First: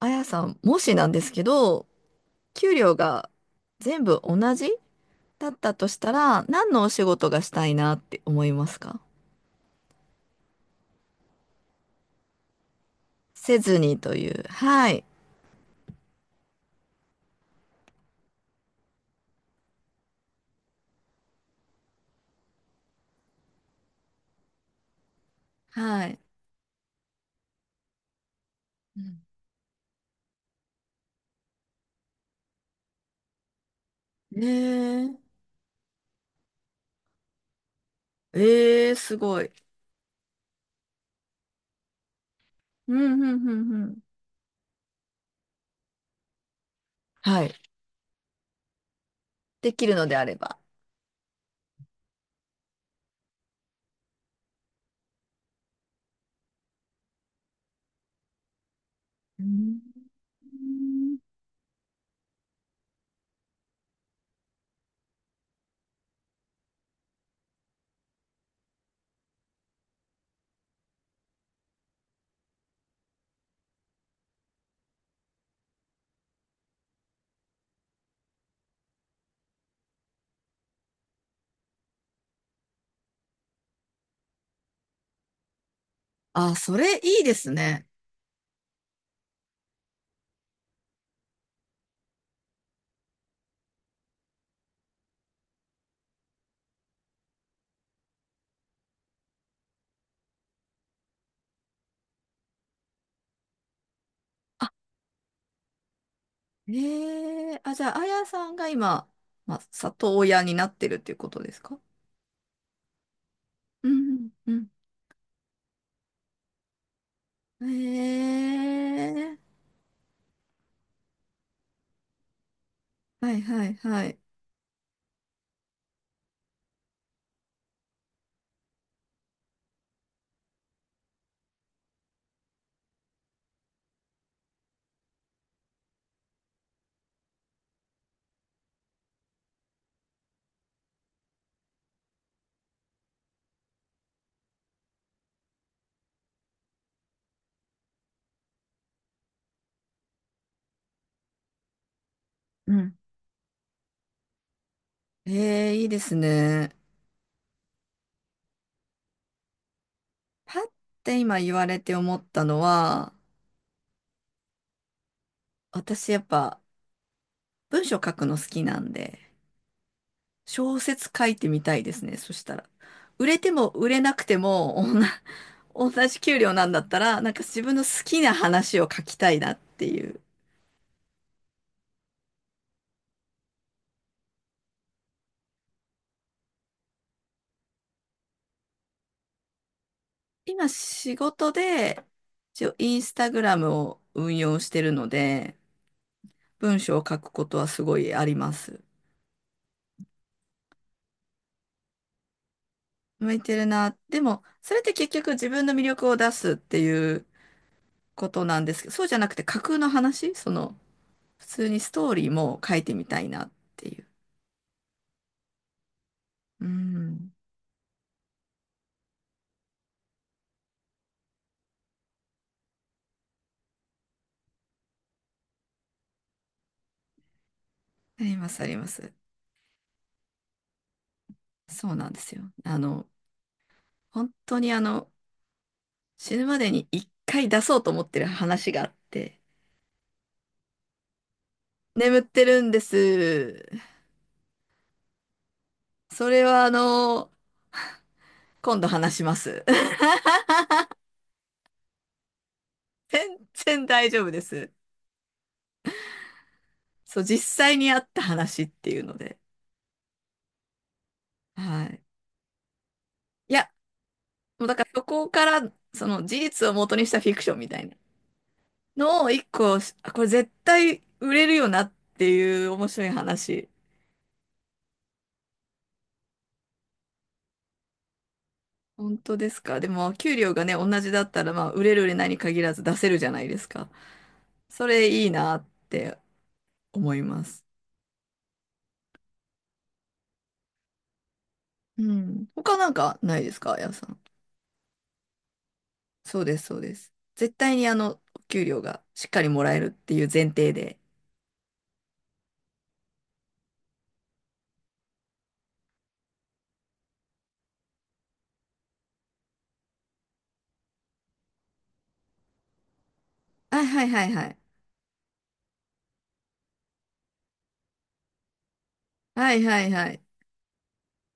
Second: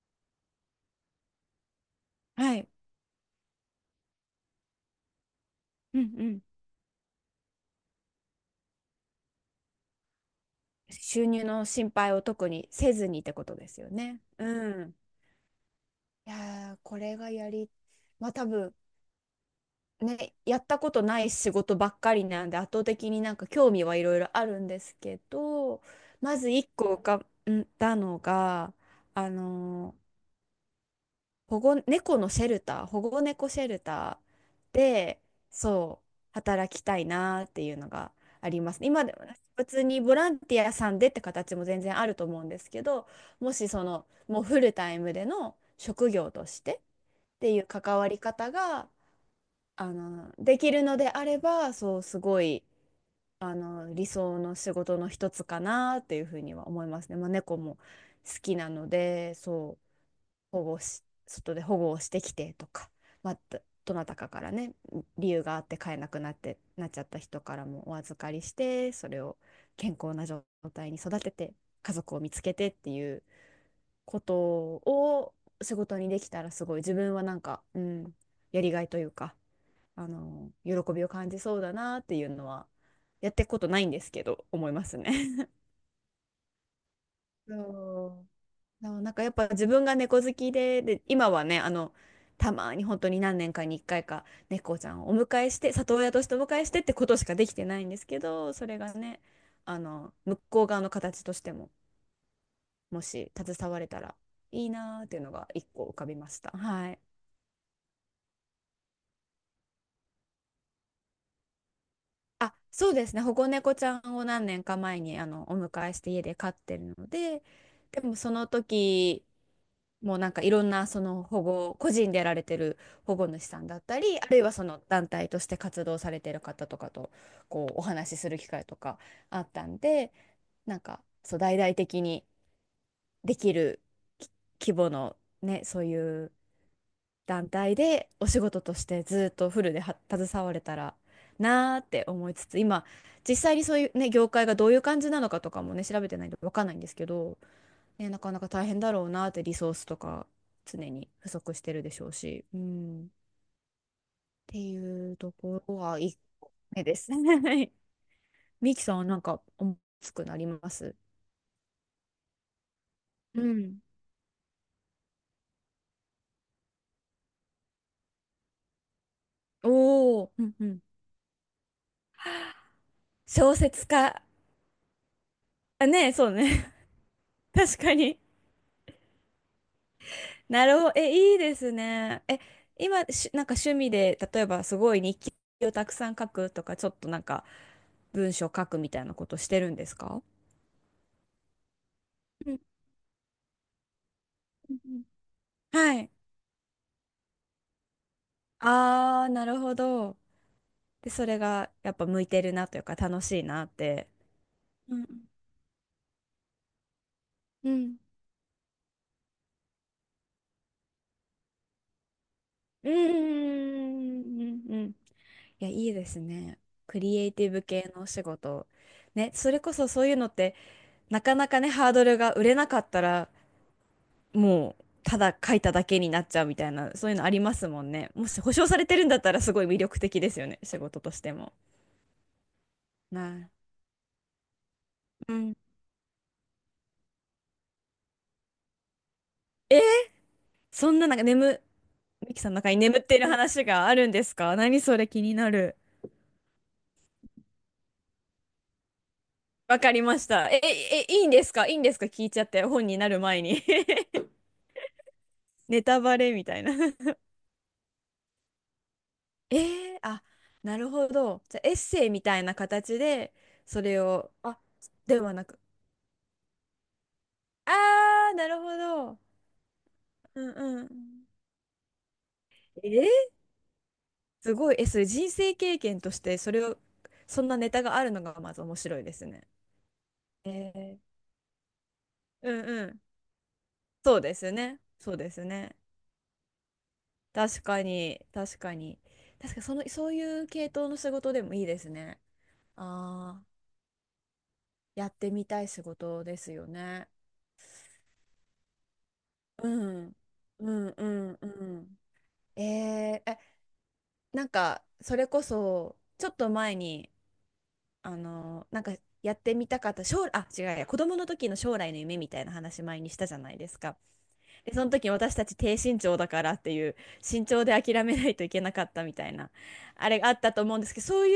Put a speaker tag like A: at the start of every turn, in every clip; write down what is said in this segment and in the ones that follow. A: あやさん、もしなんですけど、
B: はい。
A: 給料が全部同じだったとし
B: うんう
A: た
B: ん。
A: ら、何のお仕事がしたいなって思いますか？
B: 収入の心配を特にせずにってこと
A: せ
B: で
A: ず
B: すよ
A: にと
B: ね。
A: いう。
B: う
A: は
B: ん。
A: い。
B: いやー、これがやり、まあ多分、ね、やったことない仕事ばっかりなんで圧倒的になんか興味はいろいろあるんですけど、
A: はい。
B: まず一個浮かんだのが
A: うん。
B: あの保護、猫のシェルター、保護猫シェルター
A: ね
B: で、そう、働きたいなっていうのがありますね。
A: ええ、
B: 今で
A: す
B: も
A: ごい。
B: 普通にボランティアさんでって形も全然あると思うんですけ
A: う
B: ど、
A: ん、うん、
B: も
A: う
B: し
A: ん、
B: そ
A: うん。
B: の、もうフルタイムでの職業としてっ
A: は
B: て
A: い。
B: いう関わり方が、
A: できるのであれば。
B: できるのであれば、そう、すごい、理想の仕事の一つかなっていうふうには思いますね。まあ、猫も好きなので、
A: う
B: そう。
A: ん。
B: 保護し、外で保護をしてきてとか、まあ、どなたかからね、理由があって飼えなくなって、なっちゃった人からもお預かりして、それを健康な状態に育てて、家族を見つけてっていうことを仕事にできたらすごい自分はなんか、うん、やりがいというか、喜びを感じそうだなっていうのは、やっていくことないんですけど、思いますね。
A: あ、それいいで す
B: そ
A: ね。
B: うそうなんかやっぱ自分が猫好きで、で、今はね、たまに本当に何年かに1回か猫ちゃんをお迎えして、里親としてお迎えしてってことしかできてないんですけど、それがね、向こう側の形としても、もし携われたらいいなーっていうのが一個浮かびました。はい。
A: ええ。あ、じゃあ、あやさんが今、まあ、里親になってるっていうことですか？
B: あ、そうですね。保護猫ち
A: う
B: ゃんを
A: ん、
B: 何
A: う
B: 年
A: ん、
B: か前にお迎えして家で飼ってるので。
A: う
B: でもその時
A: ん。ええ。
B: もうなんかいろんなその保護、個人でやられてる保護
A: はい
B: 主さ
A: は
B: ん
A: い
B: だった
A: はい。
B: り、あるいはその団体として活動されてる方とかとこうお話しする機会とかあったんで、なんかそう大々的にできるき規模のね、そういう団体でお仕事としてずっとフルでは携われたらなーって思いつつ、今実際にそういうね、業界がどういう感じなのかとかもね、調べてないんでわかんないんですけど、ね、なかなか大変だろうなって、リソースとか常に不足してるでしょうし、う
A: うん。
B: ん、っていうとこ
A: ええ、
B: ろ
A: いい
B: が
A: です
B: 1
A: ね。
B: 目ですね。はい。ミキさんはなんか思いつくなり
A: パッ
B: ます？
A: て今言われて思ったのは、
B: うん。
A: 私やっぱ文章書くの好きなんで、
B: おお、うんう
A: 小
B: ん。
A: 説書いてみたいですね。そしたら。売れて
B: 小
A: も
B: 説
A: 売れなく
B: 家。
A: ても、同じ、
B: あ、
A: 同
B: ね、
A: じ
B: そう
A: 給料なん
B: ね。
A: だったら、なんか 自分
B: 確
A: の
B: か
A: 好
B: に。
A: きな話を書きたいなっていう。
B: なるほど。え、いいですね。え、今、し、なんか趣味で、例えばすごい日記をたくさん書くとか、ちょっとなんか文章書くみたいなことしてるんですか？
A: 今仕事で、
B: うん
A: 一応インスタグラムを運用し
B: うん、
A: てる
B: うん、
A: ので、
B: はい。
A: 文章を書くことはすごいあります。
B: ああ、なるほど。で、それがやっぱ向いてるなというか楽
A: 向
B: し
A: い
B: い
A: て
B: な
A: る
B: っ
A: な。
B: て。
A: でも、それって
B: う
A: 結
B: ん。
A: 局自分の魅力を出すっていう
B: うん。
A: ことなんですけど、そうじゃなくて架空の話、その、普通にストーリーも書い
B: うん
A: てみたいなっていう。
B: うんうんうん。いや、いいですね。
A: う
B: クリエ
A: ん。
B: イティブ系のお仕事。ね、それこそそういうのって、なかなかね、ハードルが、売れなかったら、もう、ただ書いただけになっちゃうみたいな、そういうのありますもんね。
A: あ
B: も
A: り
B: し
A: ま
B: 保
A: す、あ
B: 証
A: り
B: さ
A: ま
B: れてるん
A: す。
B: だったら、すごい魅力的ですよね、仕事としても。
A: そうなんですよ。
B: なあ。
A: 本当にあの、
B: うん。
A: 死ぬまでに一回出そうと思ってる話があって、
B: そんななんか眠、
A: 眠っ
B: ミキ
A: て
B: さんの
A: るん
B: 中に
A: で
B: 眠っている
A: す。
B: 話があるんですか？何それ気になる。
A: それはあの、今度話します。
B: わかり ました。え、え、え、いいんですか？いいんですか聞いちゃって、本になる前
A: 全
B: に？
A: 然大丈夫です。
B: ネタバレみたいな。
A: そう、実際にあった話っていうので。
B: えー、あ、なるほど。じゃあ、エッ
A: はい。
B: セイみたいな形で、
A: いや、
B: それを、あ、
A: もうだからそ
B: で
A: こ
B: はな
A: か
B: く、
A: らその事実を元にしたフィクションみたいな
B: あー、なるほど。
A: のを一個、あ、これ
B: うん
A: 絶
B: うん。
A: 対売れるよなっていう面
B: え
A: 白
B: ー、
A: い話。
B: すごい。え、それ人生経験として、それを、そんなネタがあるのがまず面白いで
A: 本
B: す
A: 当
B: ね。
A: ですか。でも給料が
B: え
A: ね、同
B: ー、
A: じだったらまあ売れる売れないに
B: うん
A: 限らず
B: う
A: 出
B: ん。
A: せるじゃないですか。
B: そうですね。
A: それ
B: そう
A: いい
B: です
A: なっ
B: ね。
A: て思いま
B: 確
A: す。
B: かに、確かに。確かにその、そういう系統の仕事でもいいです
A: う
B: ね。
A: ん。他なんかな
B: あ
A: い
B: あ、
A: ですか、あやさん。
B: やってみたい仕事で
A: そう
B: す
A: です、
B: よ
A: そうで
B: ね。
A: す。絶対にあの、お給料がしっかりも
B: う
A: らえるって
B: ん、
A: いう前
B: う
A: 提
B: ん、
A: で。
B: うん、うん。えー、え、なんか、それこそ、ちょっと前に、あの、なんか、やってみたかった、将来、あ、違うや、子供の時の将来の夢みたいな話前にしたじゃないです
A: はい
B: か。
A: はいはいはい。
B: で、その時私たち低身長だからっていう、身長で諦めないといけなかったみたいな、
A: はいはいは
B: あれ
A: い。
B: があったと思うんですけど、そうい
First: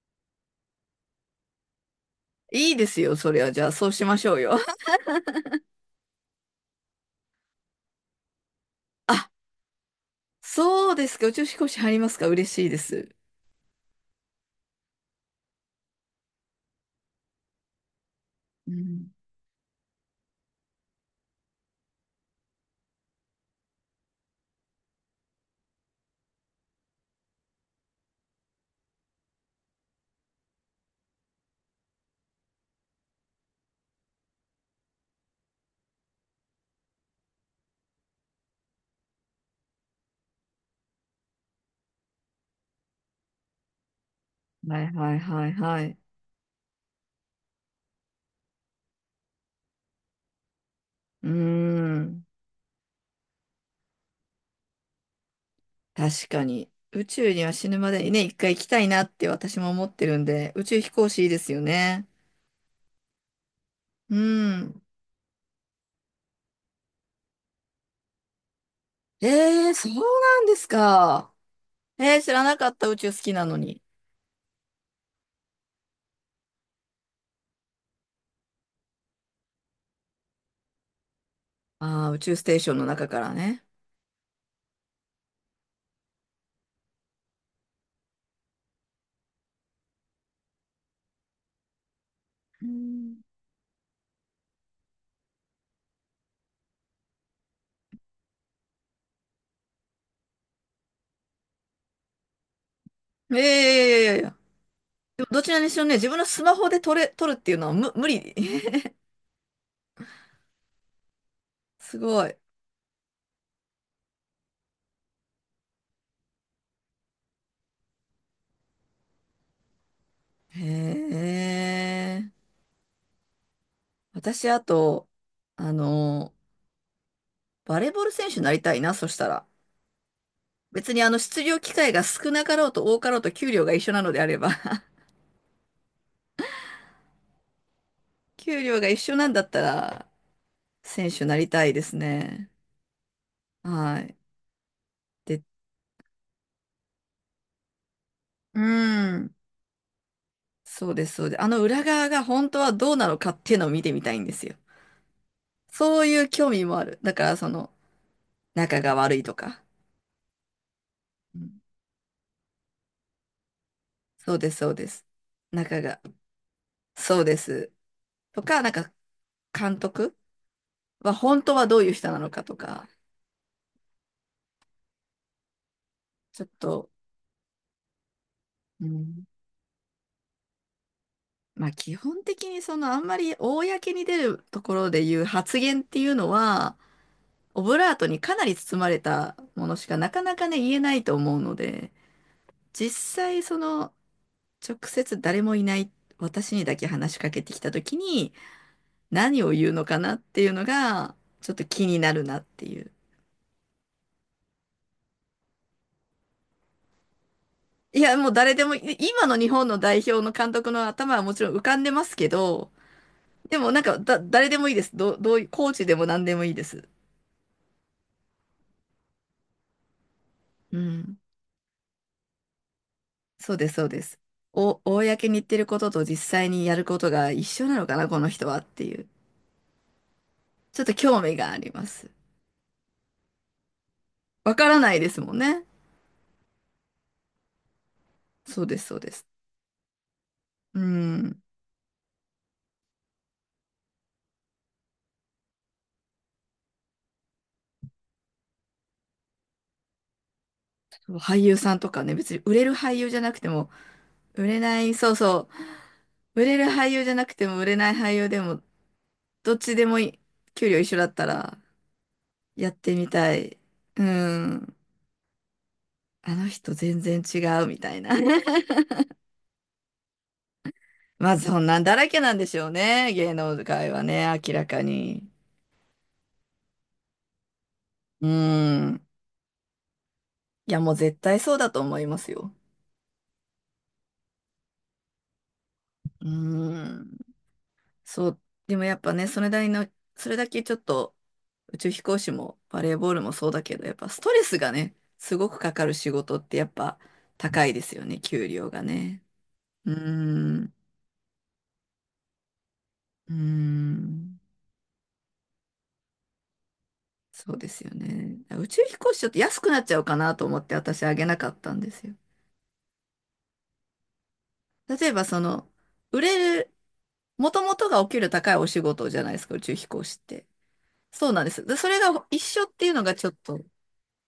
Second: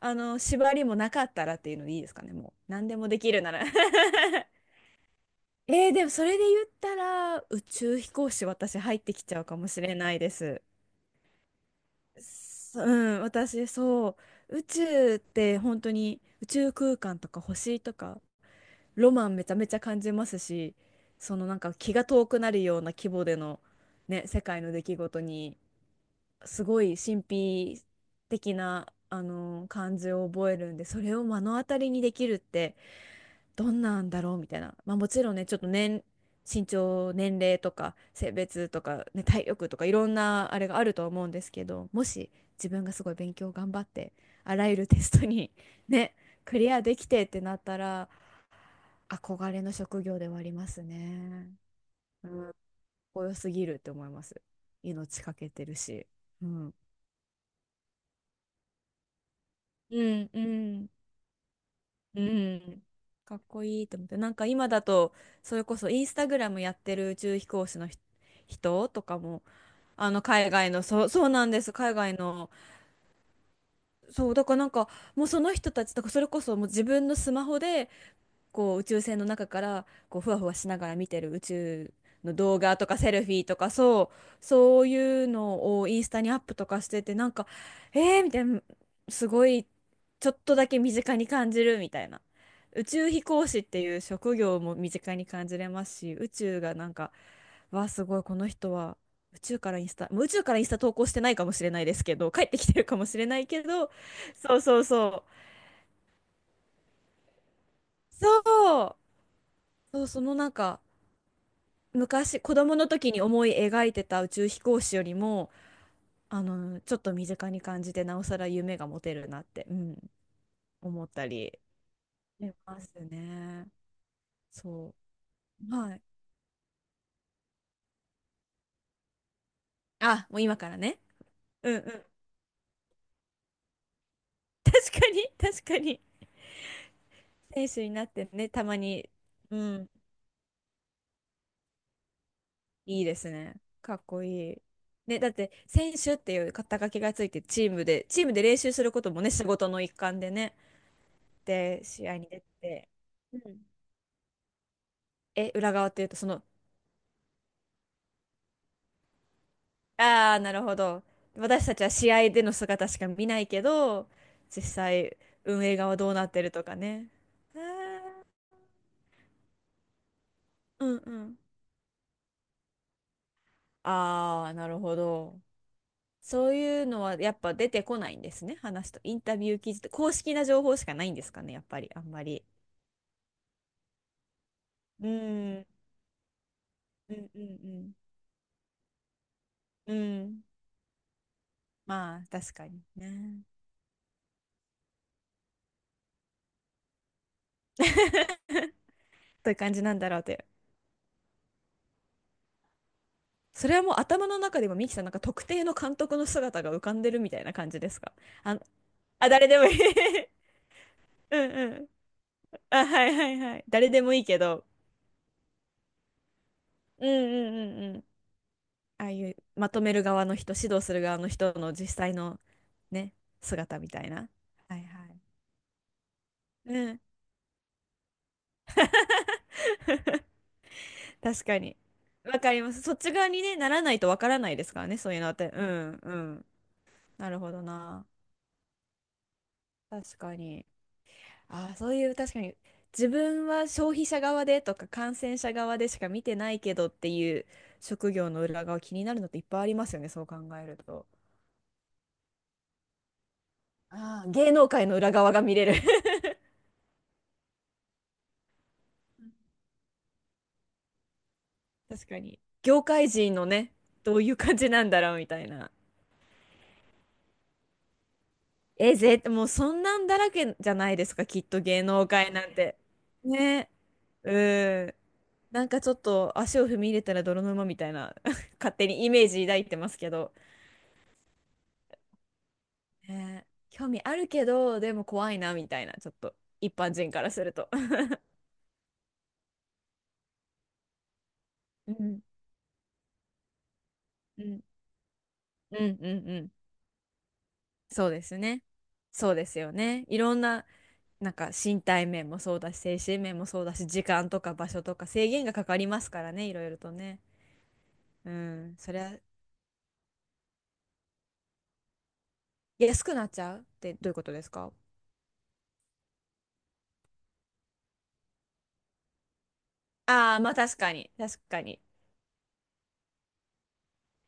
B: 縛りもなかったらっていうのでいいですかね、もう。
A: いいで
B: 何で
A: す
B: も
A: よ、
B: でき
A: そ
B: る
A: れは。
B: な
A: じ
B: ら。
A: ゃあ そうしましょうよ。
B: えー、でもそれで言ったら、宇宙飛行士私入ってき ちゃうかもしれないです。
A: そうですか。宇宙飛行士入りますか？嬉しいで
B: そう
A: す。
B: ん、私そう、宇宙って本当に宇宙空間とか星とか、
A: う
B: ロ
A: ん。
B: マンめちゃめちゃ感じますし、そのなんか気が遠くなるような規模での、ね、世界の出来事に、すごい神秘的な、感じを覚えるんで、それを目の当たりにできるって、どんなんだろうみたいな、まあ、もちろんね、ちょっと身長、年齢とか性別とか、ね、体力とかいろんなあれがあると思うんですけど、もし自分がすごい勉強頑張ってあらゆ
A: はい
B: るテ
A: はい
B: スト
A: は
B: に
A: いは い。
B: ねクリアできてってなったら、憧れの職業ではあります
A: うー
B: ね。
A: ん。
B: うん、かっこよすぎるって思います。命かけてるし。
A: 確か
B: う
A: に。
B: ん、
A: 宇宙には死ぬまでにね、一回行きたいなって私も思っ
B: う
A: てるん
B: ん、う
A: で、宇宙飛
B: ん
A: 行士いいですよね。
B: うん。かっこいいと思っ
A: う
B: て。なんか今
A: ん。
B: だと、それこそインスタグラムやってる宇宙飛行士の人とかも、
A: えー、そう
B: あの
A: なん
B: 海
A: です
B: 外の、そう、そう
A: か。
B: なんです。海外
A: えー、知ら
B: の、
A: なかった。宇宙好きなのに。
B: そう、だからなんか、もうその人たちとか、それこそもう自分のスマホで、こう宇宙船の中からこうふわふわしながら見てる宇宙
A: ああ、宇
B: の
A: 宙ステー
B: 動
A: ショ
B: 画
A: ン
B: と
A: の
B: か
A: 中
B: セ
A: か
B: ルフ
A: ら
B: ィーと
A: ね。
B: か、そうそういうのをインスタにアップとかしてて、なんか、えー、みたいな、すごいちょっとだけ身近に感じるみたいな。
A: う
B: 宇宙
A: ん。
B: 飛行士っていう職業も身近に感じれますし、宇宙がなんか、わあすごい、この人は宇宙からインスタ、もう宇宙からインスタ投稿してないかもしれないですけど、帰ってきてるかもしれ
A: え
B: ないけど、
A: え、いやいやいや。
B: そうそう
A: で
B: そ
A: も
B: う、
A: どちらにしろね、自分のスマホで撮れ、撮るっていうのは無、無理。
B: そうそうそのなんか
A: すごい。へ
B: 昔子供の時に思い描いてた宇宙飛行士よりも、ちょっと身近に感じて、なおさら夢が持てるなって、うん、思ったり
A: え。
B: しますね。
A: 私、あ
B: そ
A: と、あ
B: う、はい。
A: の、バレーボール選手になりたいな、そしたら。
B: あ、もう今から
A: 別
B: ね。
A: にあの、出場
B: う
A: 機
B: んうん、
A: 会が
B: 確
A: 少なかろうと多かろうと給料が一緒なのであれば、
B: かに確かに。選手になって ね、
A: 給
B: たま
A: 料が一
B: に、
A: 緒なんだっ
B: う
A: た
B: ん、
A: ら、選手になりたいですね。
B: いいですね、か
A: は
B: っ
A: い。
B: こいい。ね、だっ
A: で、
B: て選手っていう肩書きがついて、チームで練
A: う
B: 習することもね、
A: ん。
B: 仕事の一環でね、
A: そうです、そうです。あの
B: で
A: 裏
B: 試
A: 側
B: 合
A: が
B: に出
A: 本当は
B: て、
A: どうなのか
B: う
A: ってい
B: ん、
A: うのを見てみたいんですよ。
B: え、裏側っ
A: そ
B: てい
A: う
B: う
A: い
B: とそ
A: う
B: の、
A: 興味もある。だから、その、仲が悪いとか。
B: ああ、なるほど。
A: うん。
B: 私たちは試合での姿しか見ないけど、
A: そうです、
B: 実
A: そうです。
B: 際運営
A: 仲
B: 側
A: が、
B: どうなってるとかね。
A: そうで
B: あー、
A: す。とか、なんか、監督
B: うんう
A: は
B: ん。
A: 本当はどういう人なのかとか、
B: ああ、なるほど。
A: ちょっ
B: そういう
A: と、
B: のはやっぱ出てこないんですね、
A: う
B: 話と。イン
A: ん、
B: タビュー記事と、公式な情報しかないんですかね、やっ
A: まあ
B: ぱり、
A: 基
B: あん
A: 本
B: ま
A: 的
B: り。
A: にそのあんまり公に出るところで
B: う
A: 言う
B: ん、
A: 発
B: う
A: 言っていうのは、
B: んう
A: オブラ
B: ん
A: ートにかなり包まれたものし
B: う
A: か
B: ん。
A: なか
B: う
A: な
B: ん。
A: かね言えないと思うので、
B: まあ、確かに
A: 実際
B: ね。
A: その直接誰もいない私にだけ話しかけてきた時に 何
B: と
A: を
B: いう
A: 言う
B: 感じ
A: の
B: なん
A: か
B: だ
A: なっ
B: ろうと。
A: ていうのがちょっと気になるなっていう。
B: それはもう頭の中で、もミキさんなんか特定の監督の姿が浮かんでるみたいな感じで
A: い
B: すか？
A: や、もう誰
B: あの、
A: でも今
B: あ、
A: の
B: 誰
A: 日
B: でも
A: 本
B: い
A: の
B: い。
A: 代表の監督の頭は も
B: う
A: ちろ
B: ん
A: ん浮
B: う
A: かんで
B: ん。
A: ますけど、
B: あ、はいはいは
A: で
B: い。
A: もなん
B: 誰
A: か、
B: でも
A: だ、
B: いいけ
A: 誰で
B: ど。
A: もいいです。どう、どういコーチでも何でもいいです。
B: うんうんうんうん。ああいうまとめる側の人、指
A: う
B: 導する側
A: ん。
B: の人の実際の、ね、
A: そうです、
B: 姿
A: そう
B: み
A: で
B: たい
A: す。
B: な。は
A: お、
B: いはい。
A: 公に言ってることと実際に
B: う
A: やるこ
B: ん。
A: とが一緒なのかな、この人はっていう。ちょっと興味
B: 確
A: があ
B: か
A: り
B: に。
A: ます。
B: わかります。そっち側にね、ならないとわからな
A: わ
B: いで
A: か
B: す
A: ら
B: から
A: な
B: ね、
A: いで
B: そうい
A: す
B: うの
A: も
B: っ
A: ん
B: て。う
A: ね。
B: んうん。なるほどな。
A: そうです、そうです。
B: 確かに。
A: うん。
B: ああ、そういう、確かに自分は消費者側でとか感染者側でしか見てないけどっていう、職業の裏側気になるのっていっぱいありますよね、そう考えると。
A: 俳優さんとかね、別に売れる俳優じゃなくても、
B: ああ、
A: 売
B: 芸
A: れ
B: 能
A: な
B: 界
A: い、
B: の裏
A: そう
B: 側が
A: そ
B: 見れる。
A: う。売れる俳優じゃなくても、売れない俳優でも、どっちでもいい。給料一緒だったら、
B: 確かに。
A: やっ
B: 業
A: て
B: 界
A: み
B: 人
A: た
B: の
A: い。
B: ね、
A: う
B: どういう感じ
A: ん。
B: なんだろうみたいな。
A: あの人全然違うみたいな。
B: もうそんなんだらけじゃないです か、
A: まあ
B: きっ
A: そ
B: と
A: んな
B: 芸
A: んだ
B: 能
A: らけな
B: 界
A: んで
B: なん
A: しょう
B: て。
A: ね。芸能
B: ね。
A: 界はね、明らか
B: うん。
A: に。
B: なんかちょっと足を踏み入れたら泥沼みたいな
A: う
B: 勝手に
A: ん。
B: イメージ抱いてますけど。
A: いや、もう絶対そうだと思いますよ。
B: ね、興味あるけど、でも怖いなみたいな、ちょっ
A: う
B: と一般
A: ん。
B: 人からすると。
A: そう。でもやっぱね、それなりの、それだけちょっと宇宙
B: う
A: 飛行
B: ん、
A: 士もバレーボールもそうだけど、やっぱストレ
B: う
A: ス
B: ん、
A: がね、すごくか
B: うん、
A: か
B: う
A: る仕
B: ん、
A: 事
B: う
A: っ
B: ん。
A: てやっぱ高いですよ
B: そう
A: ね、
B: です
A: 給
B: ね。
A: 料がね。
B: そうですよ
A: う
B: ね。いろんな、
A: ん。
B: なんか身体面もそうだし、精神
A: う
B: 面もそうだし、時間
A: ん。
B: とか場所とか制限がかかりますからね、いろいろとね。
A: そうですよ
B: う
A: ね。宇
B: ん、
A: 宙
B: そ
A: 飛
B: り
A: 行
B: ゃ、
A: 士ちょっと安くなっちゃうかなと思って私あげなかったんですよ。
B: 安くなっちゃうってどういうことですか？
A: 例えばその、売れる、もともとがお給料高いお仕事じゃないですか、宇宙飛行士っ
B: ああ、
A: て。
B: まあ確かに、
A: そう
B: 確
A: なんで
B: か
A: す。で、
B: に。
A: それが一緒っていうのがちょっと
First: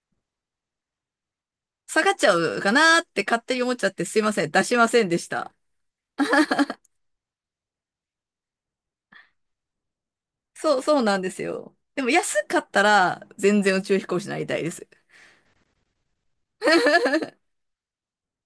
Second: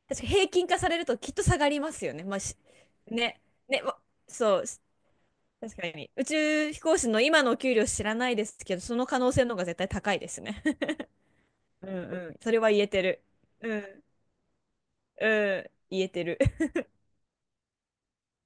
B: 確かに平均化されるときっと下がりま
A: 下
B: す
A: が
B: よ
A: っち
B: ね。
A: ゃ
B: まあし、
A: うかなーって
B: ね、
A: 勝手に思っ
B: ね、
A: ちゃっ
B: わ、
A: てすいません、
B: そ
A: 出
B: う、
A: しませんでした。
B: 確かに。宇宙飛行士の今のお給料知らないですけど、その可能性の方が絶対高いですね。
A: そう、そうなんですよ。
B: う
A: でも
B: んうん。
A: 安
B: そ
A: か
B: れは
A: っ
B: 言
A: た
B: えて
A: ら
B: る。
A: 全
B: う
A: 然宇宙
B: ん。
A: 飛行士になりたいです。
B: うん。言えてる。